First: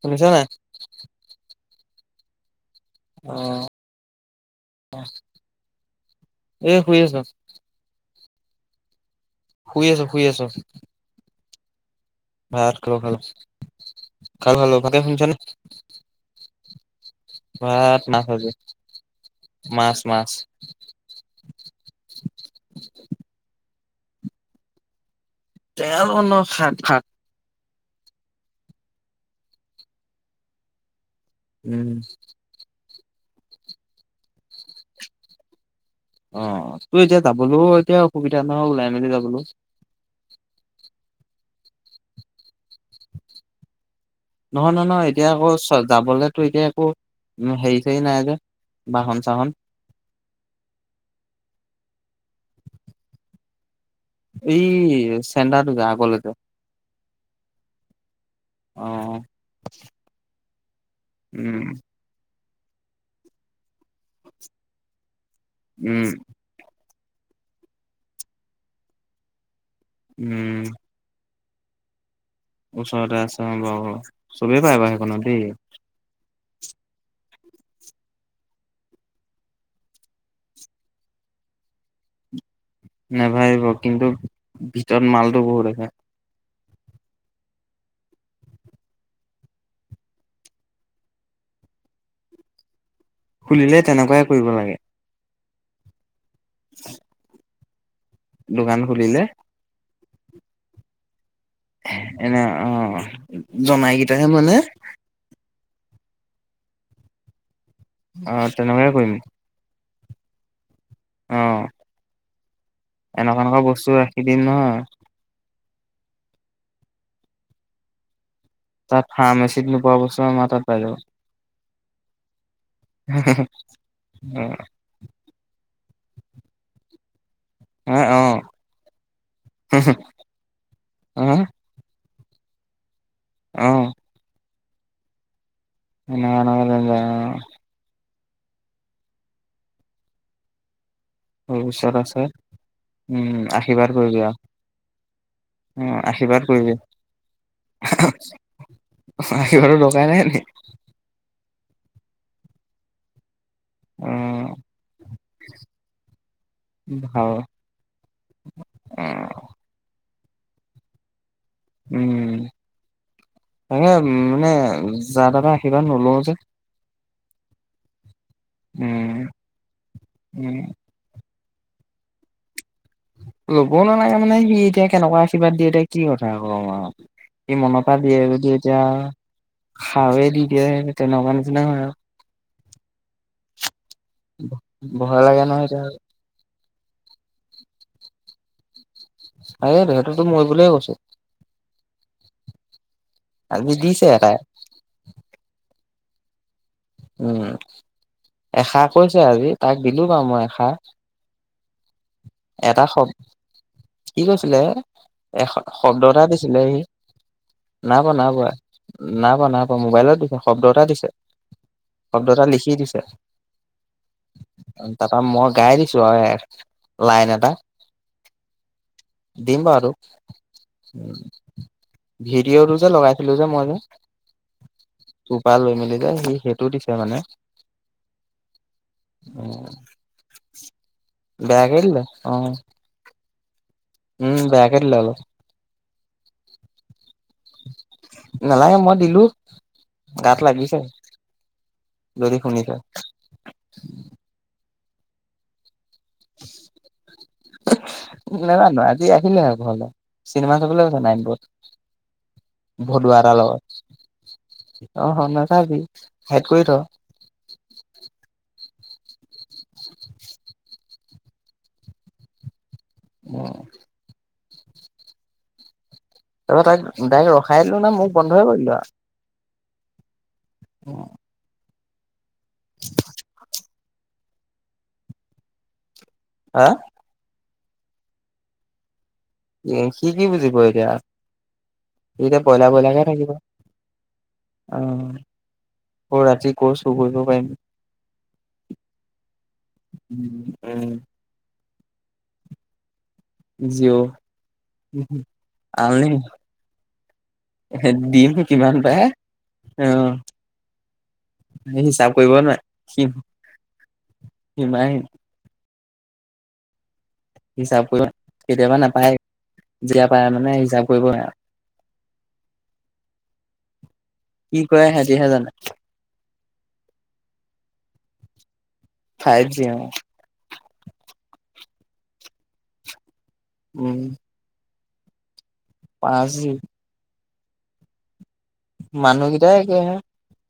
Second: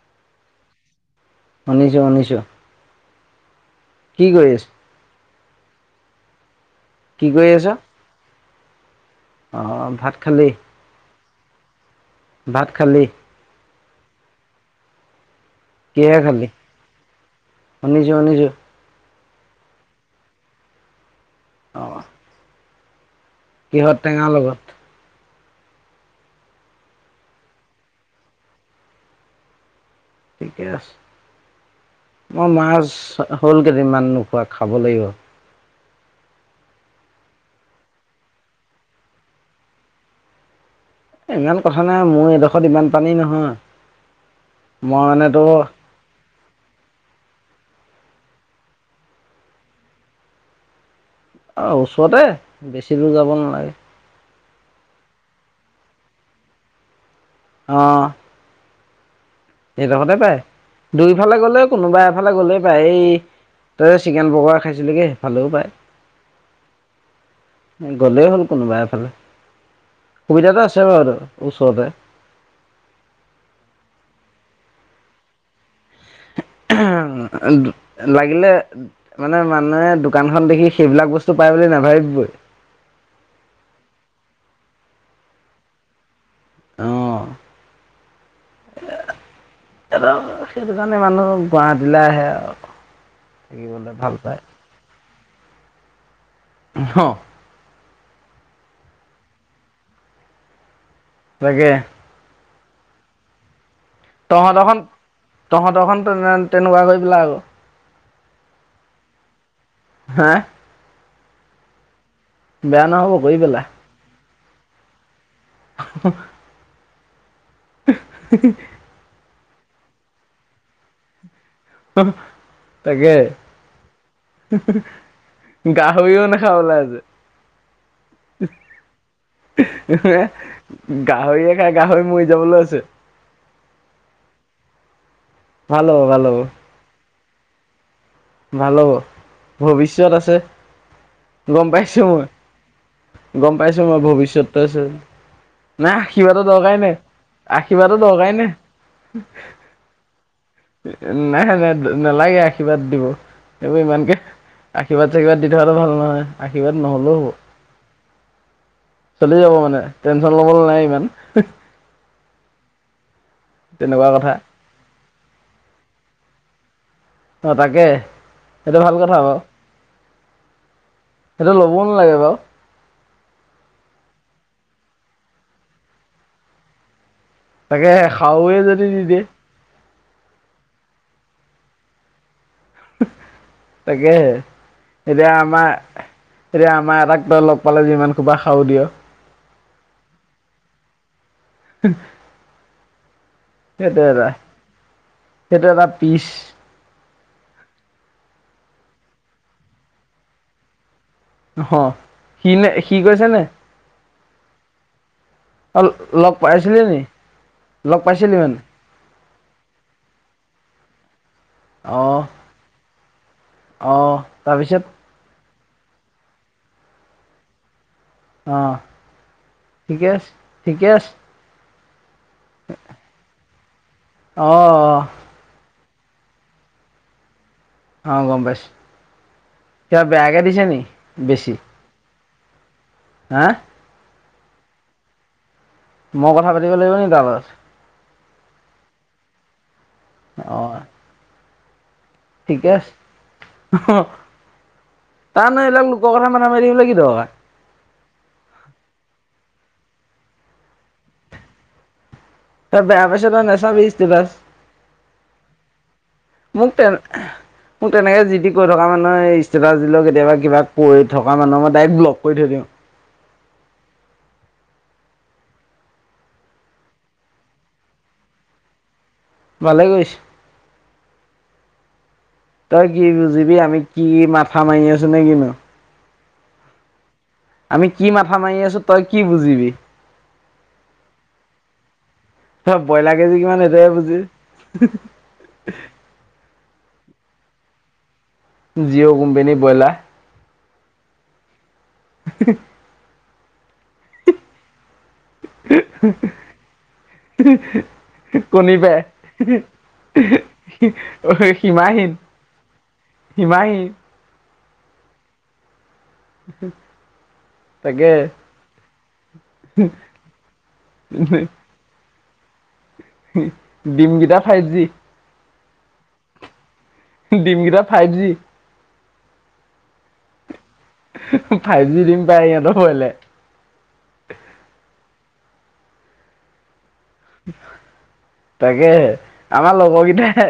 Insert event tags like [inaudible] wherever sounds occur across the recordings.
শুনিছ নাই। শুনিছোঁ শুনিছোঁ। অ' কি কৰি আছ। এ শুই আছো। কি কৰি আছ অ শুই আছো, 'ভাত শুই আছো, খালি ভাত ক খালো খালো খালো ভালকে শুনিছ নে। কিহেৰে খালি। ভাত শুনিছো মাছ শুনিছো আজি মাছ মাছ। অহ। [unintelligible] কিহত টেঙাৰ লগত। তেৰা লগত নহয় শাক শাক। ঠিকে আছে উম, মই মাছ। হ'ল কেইদিনমান নোখোৱা খাব লাগিব। অ 'তোৰ এতিয়া যাবলৈও এতিয়া অসুবিধা নহয় ওলাই মেলি যাবলৈও ইমান কথা নাই মোৰ এডোখৰত ইমান পানী নহয়। নহয় নহয় মই নহয় মানে এতিয়া তো আকৌ চ যাবলেতো এতিয়া একো হেৰি। হেৰি নাই যে বাহন চাহন। অ ওচৰতে বেছি দূৰ যাব নালাগে এই চেণ্টাৰটো যে আগলে যে অহ অ সে ডখতে পায় দুইফালে গ'লেও উম। কোনোবা এফালে গ'লেও পাই এই তই চিকেন পকৰা খাইছিলিগে সেইফালেও পায় উম গ'লেই হ'ল কোনোবা এফালে উম, সুবিধাটো আছে বাৰু তাত ওচৰতে ওচৰতে আছে অ বাৰু অ চবেই পায় বাৰু সেইখনত দেই লাগিলে মানে মানুহে দোকান খন দেখি সেইবিলাক বস্তু বস্তু পাই বুলি নাভাবিবই নেভাবিব কিন্তু ভিতৰত মালটো বহুত আছে অ এটা কথা সেইটো কাৰণে মানুহ গুৱাহাটীলে আহে আৰু খুলিলে থাকিবলৈ ভাল তেনেকুৱাই পায়। কৰিব লাগে অ হ দোকান খুলিলে তাকে এনে অ জনাই কেইটাহে মানে তহঁতৰখন তহঁতৰখন তেনেকুৱা কৰি পেলাবি অ তেনেকাই কৰিম হেএ অ নহ'ব কৰি এনেকুৱা এনেকুৱা বস্তু ৰাখি দিম নহয় অ হ অঁহ হু হু তাত ফাৰ্মাচিত নোপোৱা বস্তু আমাৰ তাত পাই যাব। তাকে। অ গাহৰিও নাখাওঁ অলা জে অ গাহৰিয়ে গাহইয়ে খাই গাহৰি মৰি যাব লৈছে। অহ। ভাল হ'ব ভাল হ'ব [unintelligible] ভাল হ'ব। ভৱিষ্যত আছে। গম তাৰপিছত পাইছো আছে মই। উম গম পাইছো আশীৰ্বাদ মই কৰিবি আৰু ভৱিষ্যতো আছে। নাই অ আশীৰ্বাদ আশীৰ্বাদৰ কৰিবি দৰকাৰে নাই। আশীৰ্বাদৰ দৰকাৰে নাই। আশীৰ্বাদৰ দৰকাৰ নাই নি? নাই হে না নালাগে আশীৰ্বাদ দিব। এইবোৰ অ ইমানকে আশীৰ্বাদ চাশীৰ্বাদ দি থকাটো ভাল নহয় আশীৰ্বাদ নহলেও ভাল হ'ব। অ চলি যাব মানে টেনচন ল'বলে নাই ইমান। উম, অ', তেনেকুৱা কথা মানে যা তাপা আশীৰ্বাদ নলও যে। অ', তাকে। এইটো ভাল উম কথা আক উম সেইটো ল'বও নালাগে বাৰু। ল'ব নালাগে মানে সি এতিয়া কেনেকুৱা আশীৰ্বাদ দিয়ে এতিয়া কি কথা কম আৰু। ই, মন তাকে পা দিয়ে যদি খাৰুৱে এতিয়া দি আও দিয়ে হাৱে দি দিয়ে তেনেকুৱা নিচিনা হয় আও। তাকেহে ভয় এতিয়া লাগে নহয় আমাৰ এতিয়া এতিয়া আমাৰ এটাক তই লগ পালে যিমান হোপা হাও দিয়। আৰে হেটোতো মৰিবলে কৈছো। সেইটো এটা এটাই সেইটো এটা তিছ উম, এষা কৈছে আজি তাক দিলো বাৰু মই এষা। ন হ সিলে সি গৈছে নাই? কি কৈছিলে? এ, শব্দ এটা লগ দিছিলে সি। পাইছিলি নি নাই লগ পোৱা নাই পাইছিলি পোৱা মানে? নাই পোৱা নাই পোৱা মোবাইলত দিছে শব্দ এটা দিছে। অঁ শব্দ এটা লিখি দিছে। অঁ তাৰপিছত তাৰপৰা মই গাই দিছো আও এখ লাইন এটা। অঁ দিম বাৰু। ঠিকে আছে ঠিকে আছে ভিডিঅটো যে লগাইছিলো যে মই নু। অ', অহ। সি সেইটো দিছে মানে। অ', গম পাইছ উম কিবা বেয়াকে দিছে নি বেছি? [unintelligible] অঁ। হা? উম, বেয়াকে দিলে অলপ। মইও কথা পাতিব লাগিব নেকি তাৰ লগত? নালাগে মই দিলো, গাত অঁ লাগিছে। যদি ঠিকে শুনিছে আছে। তাৰ ন' এইবিলাক নো লোকৰ কথা মাথা মাৰি থাকিবলে কি দৰকাৰ। নাজানো আজি [unintelligible] চিনেমা চাবলে গৈছে নাইন পুৰত তই বেয়া পাইছ' তই নাচাবি ষ্টেটাছ। অ', হ, নাচাবি সেইটোৱে ত মোৰ তেনেকে যি তি কৈ থকা মানুহে ষ্টেটাছ দিলেও কেতিয়াবা কিবা কৰি থকা মানুহে মই ডাইৰেক্ট ব্লক কৰি থৈ দিম। অ। এ তাইক ডাইৰেক্ট ৰখাই দিলো নহয় মোখ বন্ধই কৰি দিলো আৰু। ভালে কৈছে অ', তই কি বুজিবি আমি কি মাথা মাৰি আছো নে কিনো হা? আমি কি মাথা মাৰি আছো তই কি বুজিবি সি কি বুজিব এতিয়া সি এতিয়া বইলা তই বইলাকে ব্ৰইলাৰ থাকিব। কেজি কিমান সেইটোৱে বুজি আহ অ, ৰাতি কছো চুৰ কৰিব পাৰিম। জিঅ' কোম্পানী বইলাৰ উম, ? জিঅ' আন নি ডিম কিমাননো পায় অহ সি সীমাহীন হিচাপ কৰিব নোৱাৰে ডিম সীমাহীন সিমাহিন উ, হিচাপ কৰিব কেতিয়াবা নাপায়ে যেতিয়া পায়ে মানে হিচাপ কৰিব নোৱাৰে আৰু ডিম কেইটা কি ফাইভ জি কৰে সিহঁতিহে জানে ডিমগিটা ফাইভ জি ফাইভ জি অ' ফাইভ জি দিম পাই ইহঁতৰ ফালে। উম, পাঁচ। তাকে হে মানুহকেইটাই আমাৰ একেহে লগৰ গিতায়ে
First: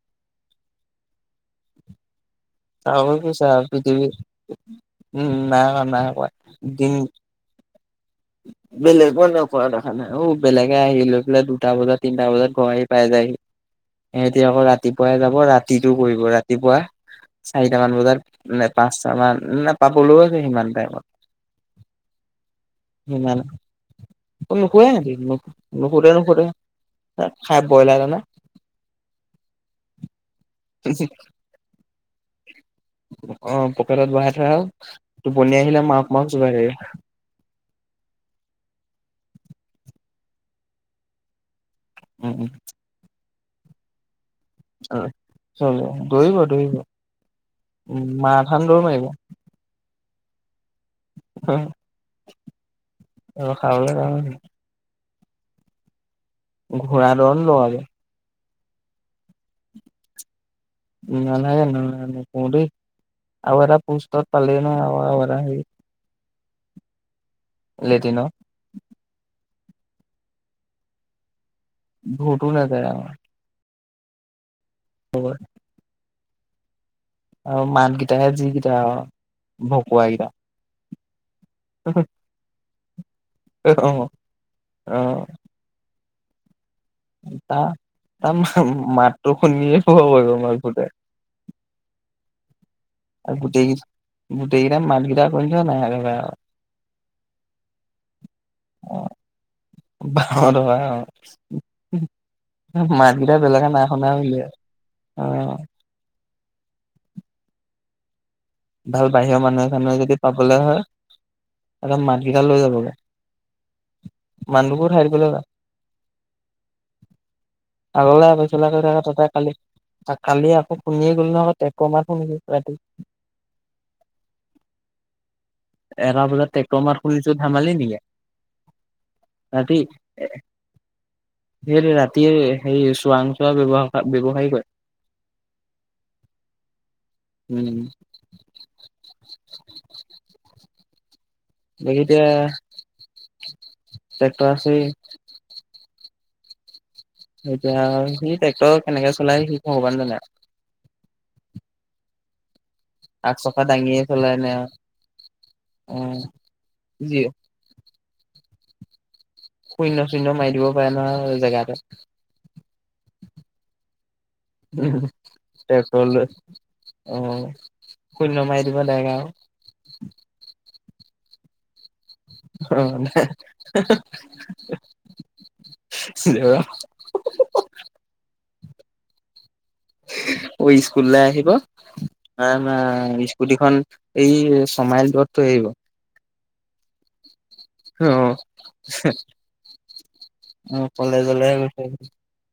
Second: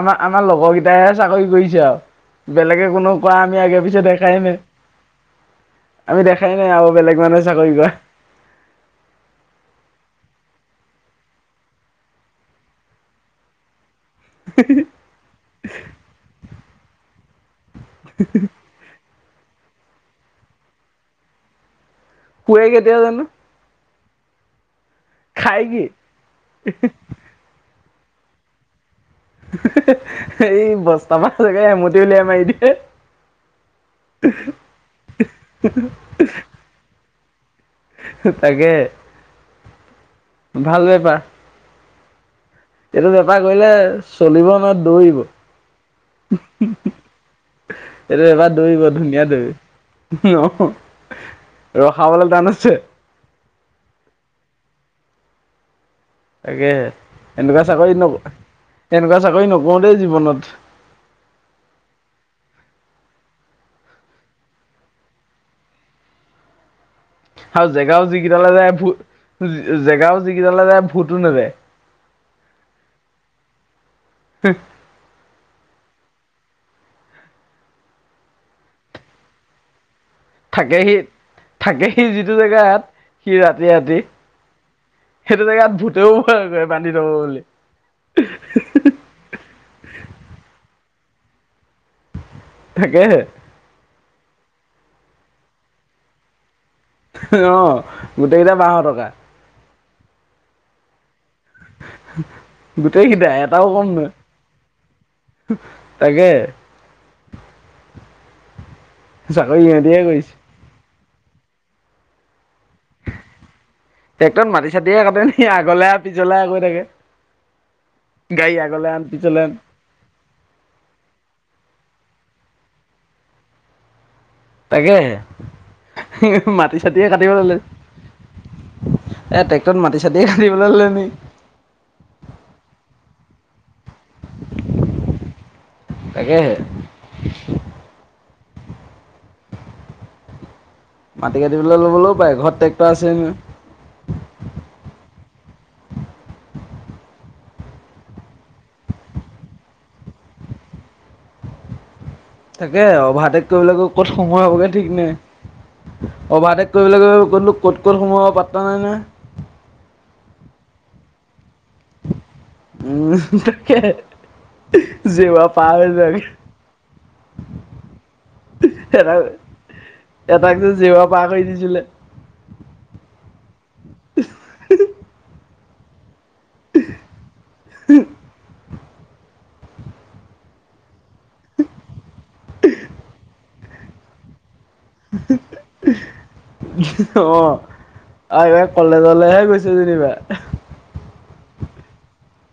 আমাৰ আমাৰ লগৰ গীতয়ে হে চাকৰি কৰিছে আৰু বেলেগে চাবলৈ কোনেও কৰা গৈছা আমি আগে পিছত পৃথিৱী দেখাই নাই উম নাই কৰা নাই কৰা আমি দেখাই নাই দিন আৰু বেলেগ মানুহ চাকৰি কৰা। [inaudible] বেলেগো নোকোৱা দেখা নাই অ, বেলেগে আহি লৈ পেলাই দুটা বজাত তিনটা বজাত ঘৰা আহি পাই যায়হি। [inaudible] সিহতি আকৌ ৰাতিপুৱাই যাব ৰাতিতটো কৰিব ৰাতিপুৱা চাৰিটামান বজাত পাচ তমান নে পাবলৈও আছে সিমান টাইমত শে কেতিয়া জানো? নুশুে নে ন খাই কি নুখুতে - নুখুতে খাই ব্ৰইলাৰ হ ন। এই বস্ত মা চগে এমুটি উলিয়াই মাৰি দিয়ে। অ, পকেটত বহাই থোৱা হ'ল টোপনি আহিলে মাস - মাস যোগাৰ হৰি তাকে ভাল বেপাৰ। উম-উম। এইটো বেপাৰ কৰিলে চলিব ন দৌৰিব। চলে দৌৰিব দৌৰিব উম এইটো এবাৰ মাৰাথান দৌৰ দৌৰিব মাৰিব ধুনীয়া দৌৰি আহ ৰখাবালা টান আছে। ৰখাবলৈ কাৰণে তাকে ঘোঁৰা দৌৰ এনেকুৱা লগাব চাকৰি ন - এনেকুৱা চাকৰি নকৰো দেই জীৱনত। নালাগে ন পৰি আৰা পুষ্টৰ পালন হ আৰু জেগাও যিকেইটালে যায় ভ - কৰে জেগাও যিকেইটালে যায় ভূতো নেদে ঘোটো ন ক আমাৰ হম, হয়ব। আৰু মাতকিটাহে যিকেইটা ভ থাকেহি - থাকেহি যিটো জেগাত। সি ৰাতি - অ ৰাতি অ সেইটো জেগাত ভূতেও বান্ধি থব বুলি তাৰ - তাৰ ম মাতটো শুনিয়ে ভয় খাব লাগি ভূতে। তাকেহে আৰু গোটেই - গোটেইকেইৰা মাটগিৰা কৰি থ নাই [unintelligible] অহ, গোটেইকেইটা বাৰশ টকা। ব হয়। গোটেইকেইটা মাতকেইটাৰ এটাও বেলেগে না কম নহয় শুনা বুলি আৰু তাকে। ভাল বাহিৰৰ চাকৰি মানুহ এখনে ইহঁতিহে যদি কৰিছে পাবলৈ হয় ত মাতকেইটাল লৈ যাবগৈ। টেক্টৰত মাটি চাটিয়ে কাটে নেকি আগলে আৰু পিছলে গৈ থাকে। আগলে গাড়ী আৈচল কৰি আগলে থাকে আন তাতে পিছলে আন কালি - কালি আকৌ শুনিয়ে গ'ল নহকৌ কমাৰ শুনিছ ৰাতি তাকে। এটা বজাত ট্ৰেক্টৰ মাৰ খুলিছো লৈছে ধেমালি নেকি? এ ৰাতি ট্ৰেক্টৰত মাটি চাটিয়ে এ কাটিবলৈ ল'লে নি স ৰাতিয়ে সেই চোৱাং। ক ব্যৱহ হয় ব্যৱসায়িক হয় তাকেহে উম। মাটি কাটিবলৈ বাকী ল'বলৈও এতিয়া পাৰে ঘৰত ট্ৰেক্টৰ ট্ৰেক্টৰ আছে। আছেই এতিয়া সি ট্ৰেক্টৰ কেনেকে চলাই সেইটো হ'বান জানে আৰু। তাকে আগ অভাৰটেক চকা কৰিবলৈাগ দাঙিয়ে ক'ত চলাই সময় নে হ'গে ঠিক নাই। অ অভাৰ টেক কৰিবলৈ যি গলো ক'ত - ক'ত সোমাব পাত্ৰা নাই নহয়। শূন্য - শূন্য মাৰি দিব পাৰে আৰ জেগাতে। উম, ত। টল আহ [unintelligible] শূন্য মাৰি দিব ডাইৰেক্ট এটা আৰু। এটাক যে জেৱা পাৰ কৰি দিছিলে। অ, নাই। [unintelligible] [unintelligible] স্কুলৰে আহ আহিব ম গুটেইখন এই ছমাইল দৰতটো আহিব অ', অ আৰু কলেজলেহে গৈছে যেনিবা গলে গছে [unintelligible]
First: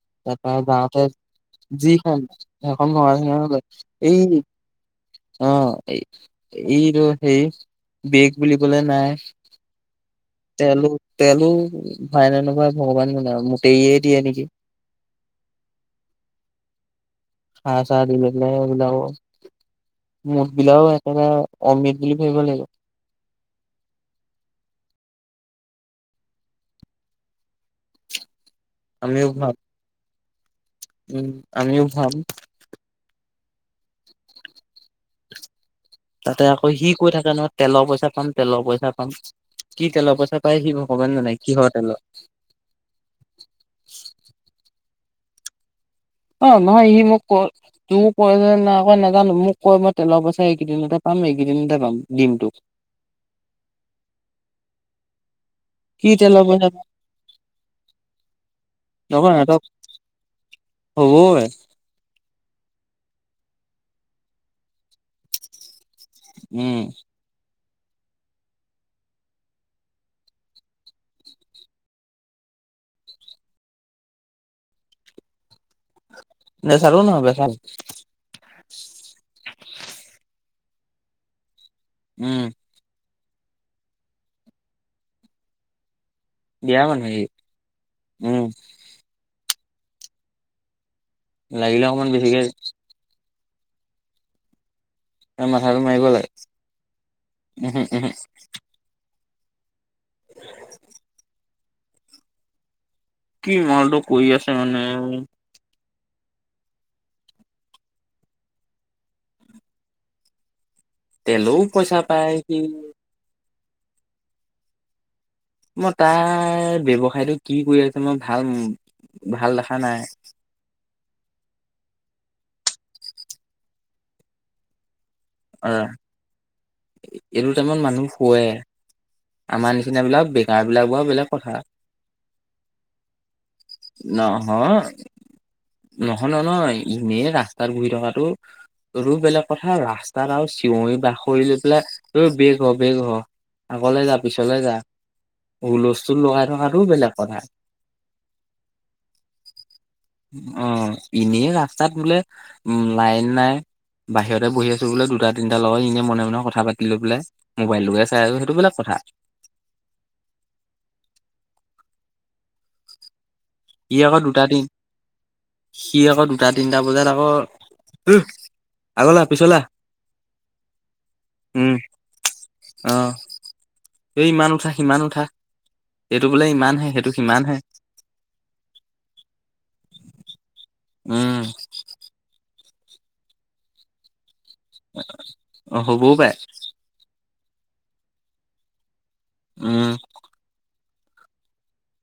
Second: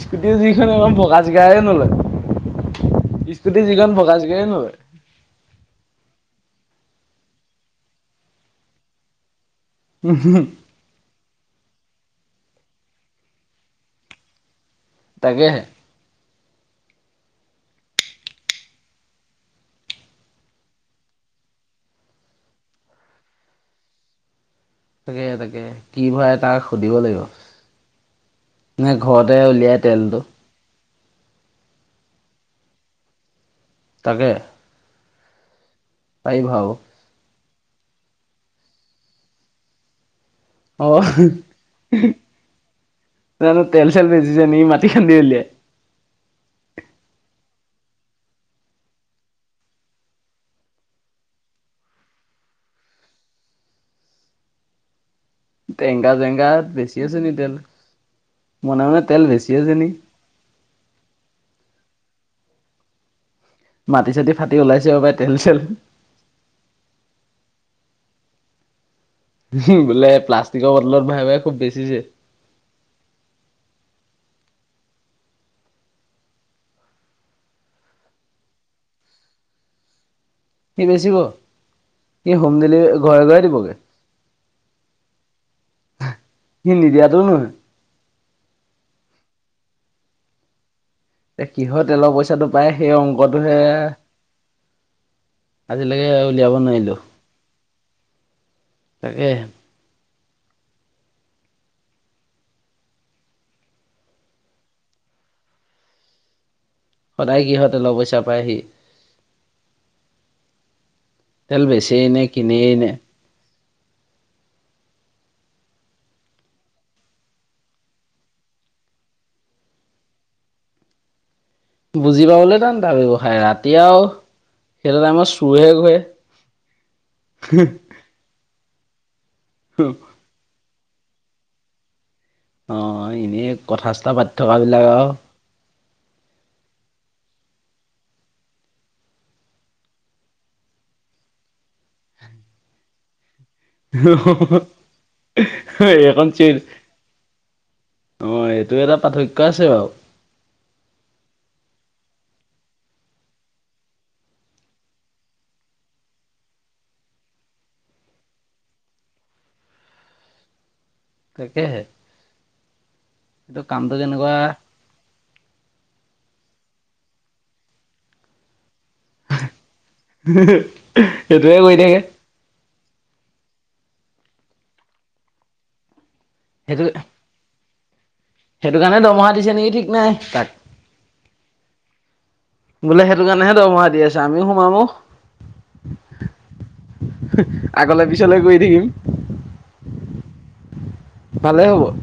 স্কুটি তাৰপৰা যিখন এখন যাওঁতে ভগা চিগাৰে নলয়। যিখন এখন স্কুটি যিখন ভগা [unintelligible] অ', চিগাৰে নলয়। ইটো হেই বেগ বুলি কলে নাই হ তেলো তেলো ভাইনেনেকুৱাই ভগৱানোন মোটৰিয়ে দিয়ে নেকি তাকেহে হা চ়ী লে লাই বলও [unintelligible] মুঠ বিলাকও একেটা অমৃত বুলি ভাবিব লাগিব তাকে, তাকে কি ভয় তাক সুধিব লাগিব নে আমিও ঘৰতে ভৰাম উলিয়াই তেলটো উম, আমিও ভাম তাকে তাতে পাৰিব আকৌ আৰু। সি কৈ থাকে নহয় তেলৰ পইচা পাম তেলৰ পইচা পাম, কি তেলৰ পইচা প অ', জানো তেল চল বেজি য নি মা িকন্দলেে [unintelligible] অ, ' নহয় সি মোক ক তোৰ কয় যে ন কয় নাজানো মোক কয় মই তেলৰ পইচাই এইকেইদিনতে পাম। এইকেইদিন দে পাম দিনটো টেঙগা জেগাত বেছি আছে নি তেল মনে, মনে তেল বেছি আছে নি হব পা মাটি চাটি ফাটি ওলাইছে অবাই তেল চেল উম হু বোলে প্লাষ্টিকৰ বটলত ভৱাই -ভৱাই খুব বেছিছে ন চাৰও ন হব চাৰ [unintelligible] সি বেছিব, সি উম হোম ডেলিভাৰ ঘৰে, ঘৰে দিবগে দিয়া মানুহ ই উম এ কিহৰ লাগিলে অকমান তেলৰ বেছিকে পইচাটো পায় সেই অংকটোহে তা মাথাটো মাৰিব আজিলৈকে লাগে উলিয়াব নোৱাৰিলোঁ উম, হম উম, হম তাকেহে [inaudible] কি মালটো কৰি আছে মানে সদায় কিহৰ তেল পইচা পায় হি তেলও তেল পইচা বেচিয়েই নে পায় সি কিনিয়েই নে মই তাৰ ব্যৱসায়টো কি কৰি আছে মই ভাল ভাল দেখা নাই বুজি পাবলে টান তাৰ ব্যৱসায় ৰাতি আৰু সেইটো টাইমত চোৰহে আহ ঘূৰে এইটো টাইমত মানুহ শুৱে আমাৰ নিচিনাবিলাক বেকাৰ বিলাক বাৰু বেলেগ কথা অ এনেই কথা চথা পাতি নহয় থকাবিলাক আৰু নহলে ন ই ইনে ৰাস্তাত ঘূৰি থকাতটো ৰৌ বেলেগ কথা ৰাস্তাত আৰু চিঞৰি বাখৰি লৈ পেলাই ৰ বেগ হ বেগ হ আগলে যা পিছলে যা হুলস্থুল এইকণ লগাই চিল থকাতটোও বেলেগ কথা অ এইটো এটা পাৰ্থক্য আছে বাৰু অ', এনেই ৰাস্তাত বোলে উম লাইন নাই বাহিৰতে বহি আছো বোলে দুটা তিনিটা লগত এনে মনে মনে কথা পাতি লৈ পেলাই মোবাইলটোকে চাই আছো সেইটো বেলেগ কথা। তাকেহে এইটো সি কামটো আকৌ কেনেকুৱা দুটা দিন সি আকৌ দুটা দুটা তিনটা বজাত আকৌ আগলে আহ পিছলে আহ সেইটোৱে উম কৰি থাকে অ' এই ইমান উঠা সিমান উঠা এইটো বোলে ইমান হে সেইটো সিমানহে সেইটো কাৰণে দৰমহা দিছে নেকি ঠিক নাই তাক উম। বোলে সেইটো কাৰণেহে দৰমহা দি আছে আমিও সোমাম অ' আহ হ'বও পাৰে। আগলৈ পিছলৈ গৈ থাকিম। উম। ভালেই হ'ব